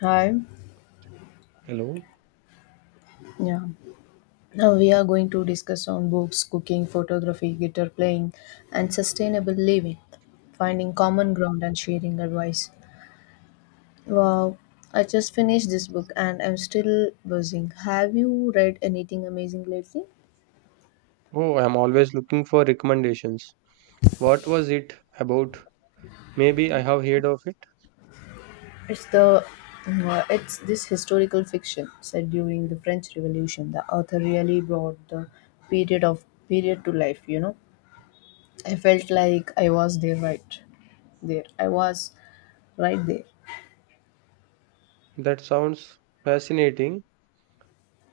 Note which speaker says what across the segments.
Speaker 1: Hi.
Speaker 2: Hello.
Speaker 1: Yeah. Now we are going to discuss on books, cooking, photography, guitar playing, and sustainable living, finding common ground and sharing advice. Wow, I just finished this book and I'm still buzzing. Have you read anything amazing lately?
Speaker 2: Oh, I'm always looking for recommendations. What was it about? Maybe I have heard of it.
Speaker 1: It's the it's this historical fiction set during the French Revolution. The author really brought the period of period to life, you know. I felt like I was there right there. I was right there.
Speaker 2: That sounds fascinating.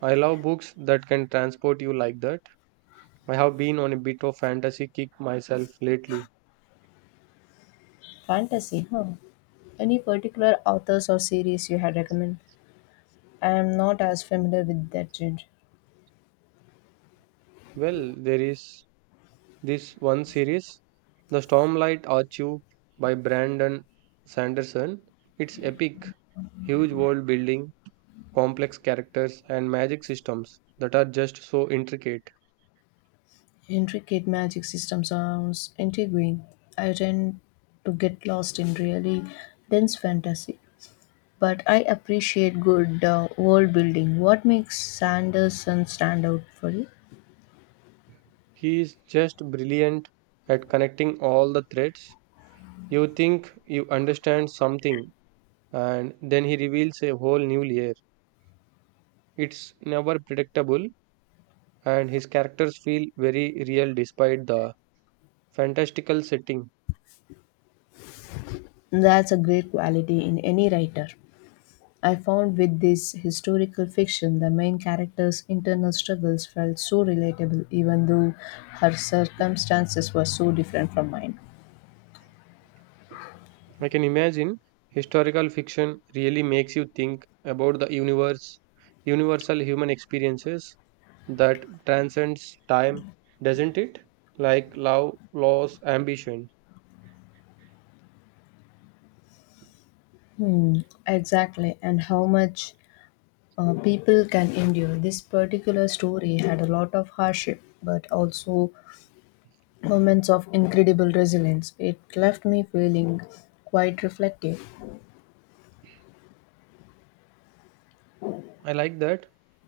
Speaker 2: I love books that can transport you like that. I have been on a bit of fantasy kick myself lately.
Speaker 1: Fantasy, huh? Any particular authors or series you had recommend? I am not as familiar with that genre.
Speaker 2: Well, there is this one series, The Stormlight Archive by Brandon Sanderson. It's epic, huge world building, complex characters, and magic systems that are just so intricate.
Speaker 1: Intricate magic system sounds intriguing. I tend to get lost in really dense fantasy, but I appreciate good world building. What makes Sanderson stand out for you?
Speaker 2: He is just brilliant at connecting all the threads. You think you understand something, and then he reveals a whole new layer. It's never predictable, and his characters feel very real despite the fantastical setting.
Speaker 1: That's a great quality in any writer. I found with this historical fiction, the main character's internal struggles felt so relatable, even though her circumstances were so different from mine.
Speaker 2: I can imagine historical fiction really makes you think about the universe, universal human experiences that transcends time, doesn't it? Like love, loss, ambition.
Speaker 1: Exactly, and how much people can endure. This particular story had a lot of hardship, but also moments of incredible resilience. It left me feeling quite reflective.
Speaker 2: I like that.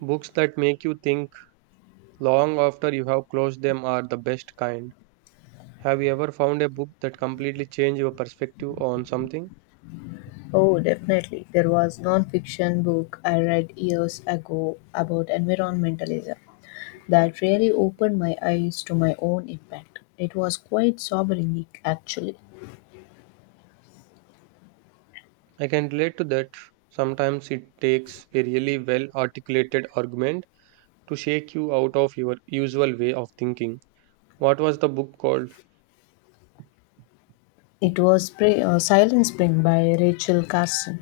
Speaker 2: Books that make you think long after you have closed them are the best kind. Have you ever found a book that completely changed your perspective on something?
Speaker 1: Oh, definitely. There was non-fiction book I read years ago about environmentalism. That really opened my eyes to my own impact. It was quite sobering, actually.
Speaker 2: I can relate to that. Sometimes it takes a really well articulated argument to shake you out of your usual way of thinking. What was the book called?
Speaker 1: It was Spring, Silent Spring by Rachel Carson.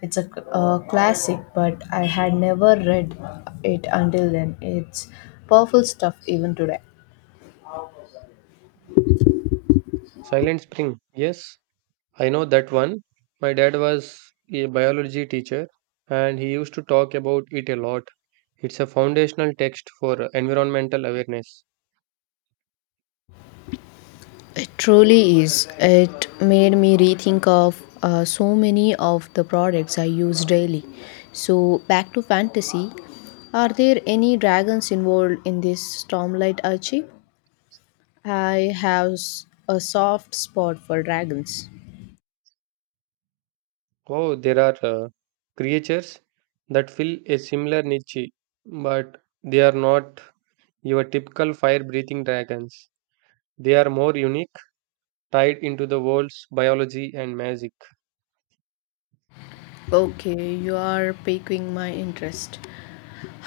Speaker 1: It's a classic, but I had never read it until then. It's powerful stuff even today.
Speaker 2: Silent Spring. Yes, I know that one. My dad was a biology teacher and he used to talk about it a lot. It's a foundational text for environmental awareness.
Speaker 1: It truly is. It made me rethink of so many of the products I use daily. So, back to fantasy. Are there any dragons involved in this Stormlight Archie? A soft spot for dragons.
Speaker 2: Oh, there are creatures that fill a similar niche, but they are not your typical fire breathing dragons. They are more unique, tied into the world's biology and magic.
Speaker 1: Okay, you are piquing my interest.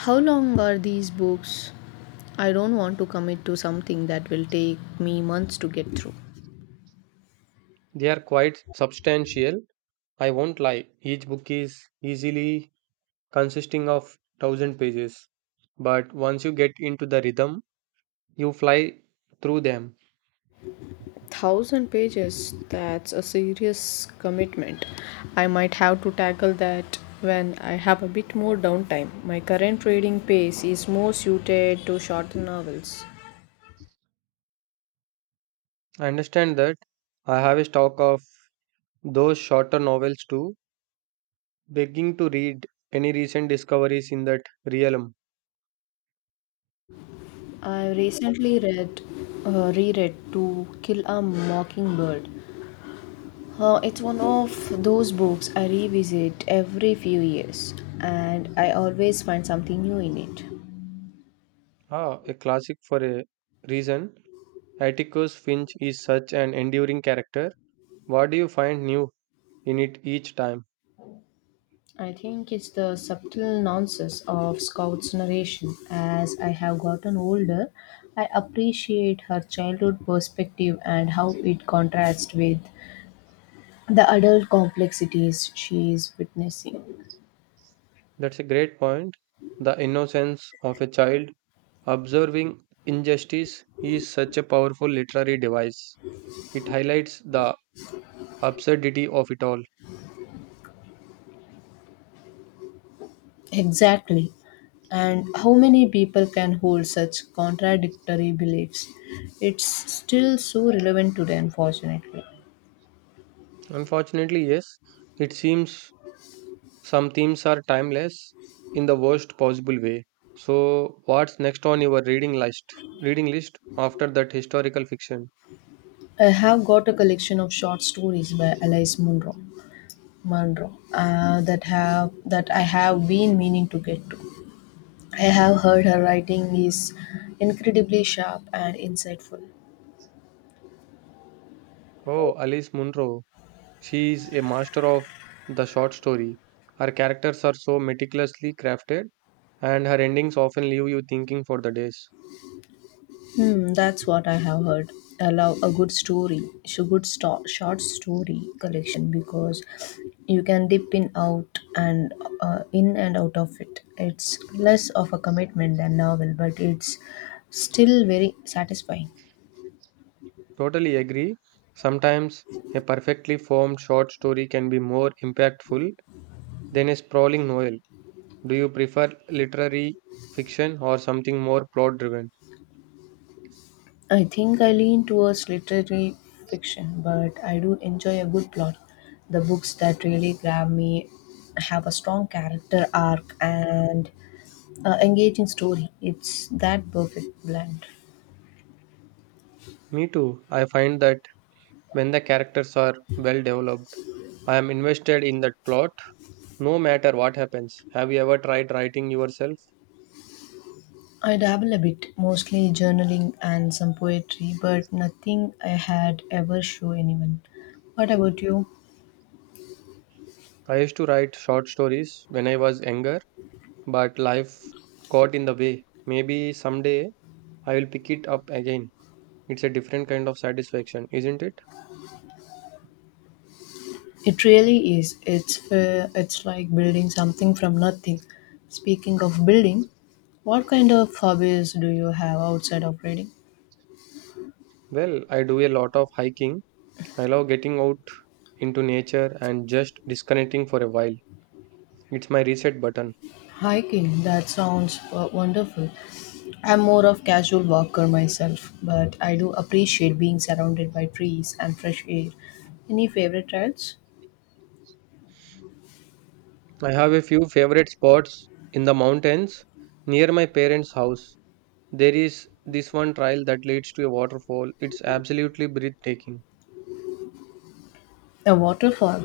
Speaker 1: How long are these books? I don't want to commit to something that will take me months to get through.
Speaker 2: They are quite substantial, I won't lie. Each book is easily consisting of 1,000 pages, but once you get into the rhythm, you fly through them.
Speaker 1: Thousand pages, that's a serious commitment. I might have to tackle that when I have a bit more downtime. My current reading pace is more suited to shorter novels.
Speaker 2: I understand that I have a stock of those shorter novels too, begging to read any recent discoveries in that realm.
Speaker 1: I recently read, reread To Kill a Mockingbird. It's one of those books I revisit every few years, and I always find something new in it.
Speaker 2: Ah, a classic for a reason. Atticus Finch is such an enduring character. What do you find new in it each time?
Speaker 1: I think it's the subtle nuances of Scout's narration. As I have gotten older, I appreciate her childhood perspective and how it contrasts with the adult complexities she is witnessing.
Speaker 2: That's a great point. The innocence of a child observing injustice is such a powerful literary device. It highlights the absurdity of it all.
Speaker 1: Exactly. And how many people can hold such contradictory beliefs? It's still so relevant today, unfortunately.
Speaker 2: Unfortunately, yes, it seems some themes are timeless in the worst possible way. So, what's next on your reading list? After that historical fiction.
Speaker 1: I have got a collection of short stories by Alice Munro, that have that I have been meaning to get to. I have heard her writing is incredibly sharp and insightful.
Speaker 2: Oh, Alice Munro. She is a master of the short story. Her characters are so meticulously crafted, and her endings often leave you thinking for the days.
Speaker 1: Hmm, that's what I have heard. I love a good story, so short story collection because you can dip in out and in and out of it. It's less of a commitment than novel, but it's still very satisfying.
Speaker 2: Totally agree. Sometimes a perfectly formed short story can be more impactful than a sprawling novel. Do you prefer literary fiction or something more plot driven?
Speaker 1: I think I lean towards literary fiction, but I do enjoy a good plot. The books that really grab me have a strong character arc and engaging story. It's that perfect blend.
Speaker 2: Me too. I find that when the characters are well developed, I am invested in that plot no matter what happens. Have you ever tried writing yourself?
Speaker 1: I dabble a bit, mostly journaling and some poetry, but nothing I had ever show anyone. What about you?
Speaker 2: I used to write short stories when I was younger, but life got in the way. Maybe someday I will pick it up again. It's a different kind of satisfaction, isn't it?
Speaker 1: It really is. It's fair. It's like building something from nothing. Speaking of building, what kind of hobbies do you have outside of reading?
Speaker 2: Well, I do a lot of hiking. I love getting out into nature and just disconnecting for a while. It's my reset button.
Speaker 1: Hiking, that sounds wonderful. I'm more of casual walker myself, but I do appreciate being surrounded by trees and fresh air. Any favorite trails?
Speaker 2: I have a few favorite spots in the mountains near my parents' house. There is this one trail that leads to a waterfall. It's absolutely breathtaking.
Speaker 1: A waterfall.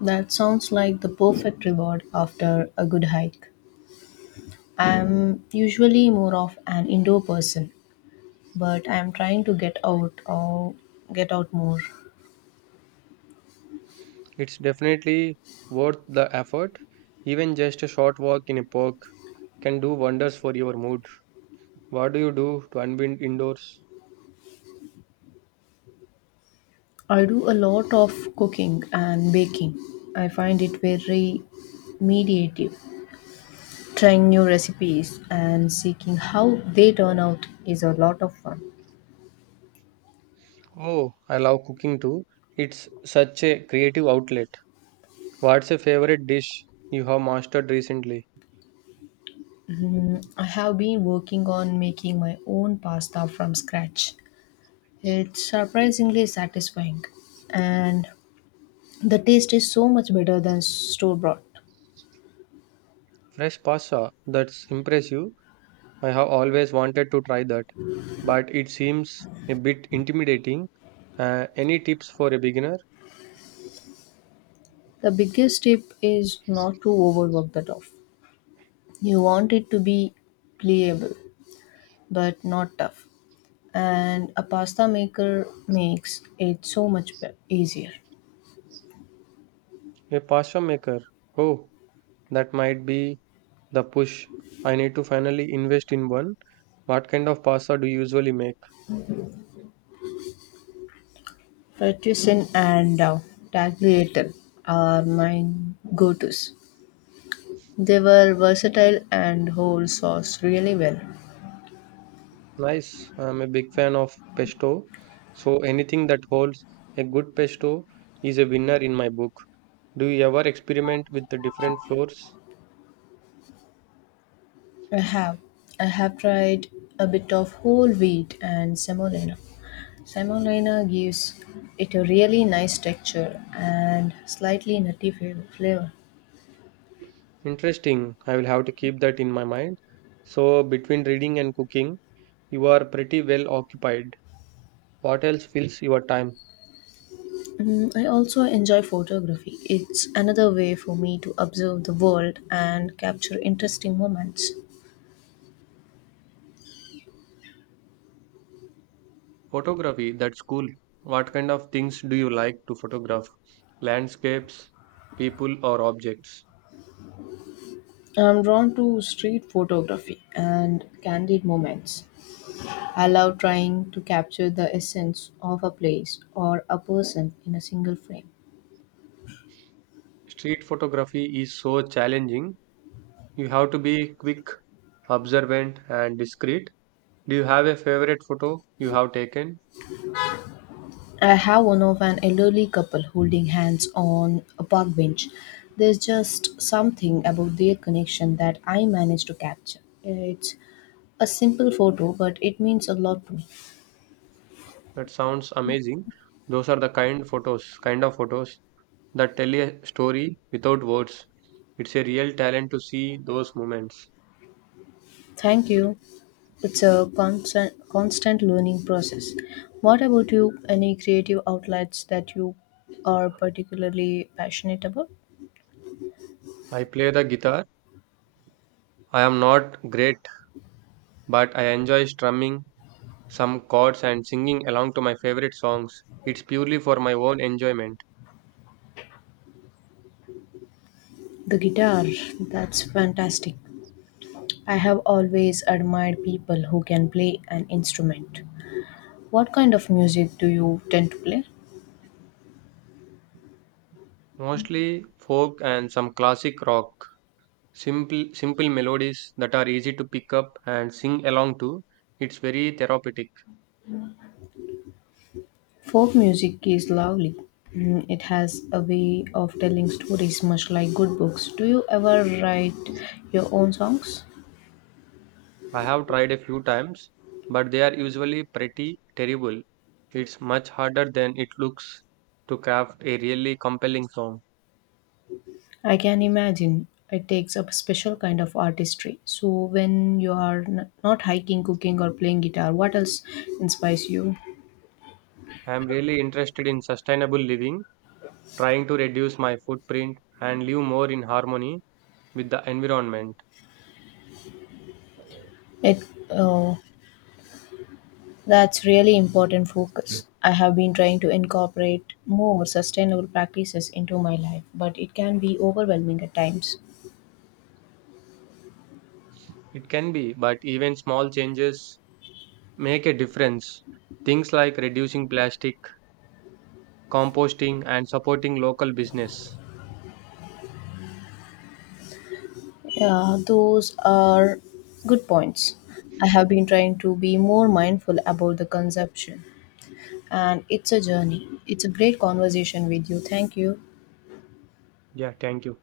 Speaker 1: That sounds like the perfect reward after a good hike. I'm usually more of an indoor person, but I'm trying to get out more.
Speaker 2: It's definitely worth the effort. Even just a short walk in a park can do wonders for your mood. What do you do to unwind indoors?
Speaker 1: I do a lot of cooking and baking. I find it very mediative. Trying new recipes and seeing how they turn out is a lot of fun.
Speaker 2: Oh, I love cooking too. It's such a creative outlet. What's a favorite dish you have mastered recently?
Speaker 1: I have been working on making my own pasta from scratch. It's surprisingly satisfying and the taste is so much better than store bought.
Speaker 2: Fresh pasta. That's impressive. I have always wanted to try that, but it seems a bit intimidating. Any tips for a beginner?
Speaker 1: The biggest tip is not to overwork the dough. You want it to be pliable but not tough. And a pasta maker makes it so much easier.
Speaker 2: A pasta maker. Oh, that might be the push. I need to finally invest in one. What kind of pasta do you usually make?
Speaker 1: Fettuccine and tagliatelle are my go-tos. They were versatile and hold sauce really well.
Speaker 2: Nice. I'm a big fan of pesto. So anything that holds a good pesto is a winner in my book. Do you ever experiment with the different flours?
Speaker 1: I have. I have tried a bit of whole wheat and semolina. Semolina gives it a really nice texture and slightly nutty flavor.
Speaker 2: Interesting. I will have to keep that in my mind. So between reading and cooking, you are pretty well occupied. What else fills your time?
Speaker 1: Mm, I also enjoy photography. It's another way for me to observe the world and capture interesting moments.
Speaker 2: Photography, that's cool. What kind of things do you like to photograph? Landscapes, people, or objects?
Speaker 1: I'm drawn to street photography and candid moments. I love trying to capture the essence of a place or a person in a single frame.
Speaker 2: Street photography is so challenging. You have to be quick, observant, and discreet. Do you have a favorite photo you have taken?
Speaker 1: I have one of an elderly couple holding hands on a park bench. There's just something about their connection that I managed to capture. It's a simple photo, but it means a lot to me.
Speaker 2: That sounds amazing. Those are the kind of photos that tell a story without words. It's a real talent to see those moments.
Speaker 1: Thank you. It's a constant learning process. What about you? Any creative outlets that you are particularly passionate about?
Speaker 2: I play the guitar. I am not great but I enjoy strumming some chords and singing along to my favorite songs. It's purely for my own enjoyment,
Speaker 1: The guitar, that's fantastic. I have always admired people who can play an instrument. What kind of music do you tend to play?
Speaker 2: mostly folk and some classic rock. Simple melodies that are easy to pick up and sing along to. It's very therapeutic.
Speaker 1: Folk music is lovely. Mm, it has a way of telling stories, much like good books. Do you ever write your own songs?
Speaker 2: I have tried a few times, but they are usually pretty terrible. It's much harder than it looks to craft a really compelling song.
Speaker 1: I can imagine it takes a special kind of artistry. So, when you are not hiking, cooking, or playing guitar, what else inspires you?
Speaker 2: I am really interested in sustainable living, trying to reduce my footprint and live more in harmony with the environment.
Speaker 1: It oh, that's really important focus. I have been trying to incorporate more sustainable practices into my life, but it can be overwhelming at times.
Speaker 2: It can be, but even small changes make a difference. Things like reducing plastic, composting, and supporting local business.
Speaker 1: Yeah, those are good points. I have been trying to be more mindful about the consumption, and it's a journey. It's a great conversation with you. Thank you.
Speaker 2: Yeah, thank you.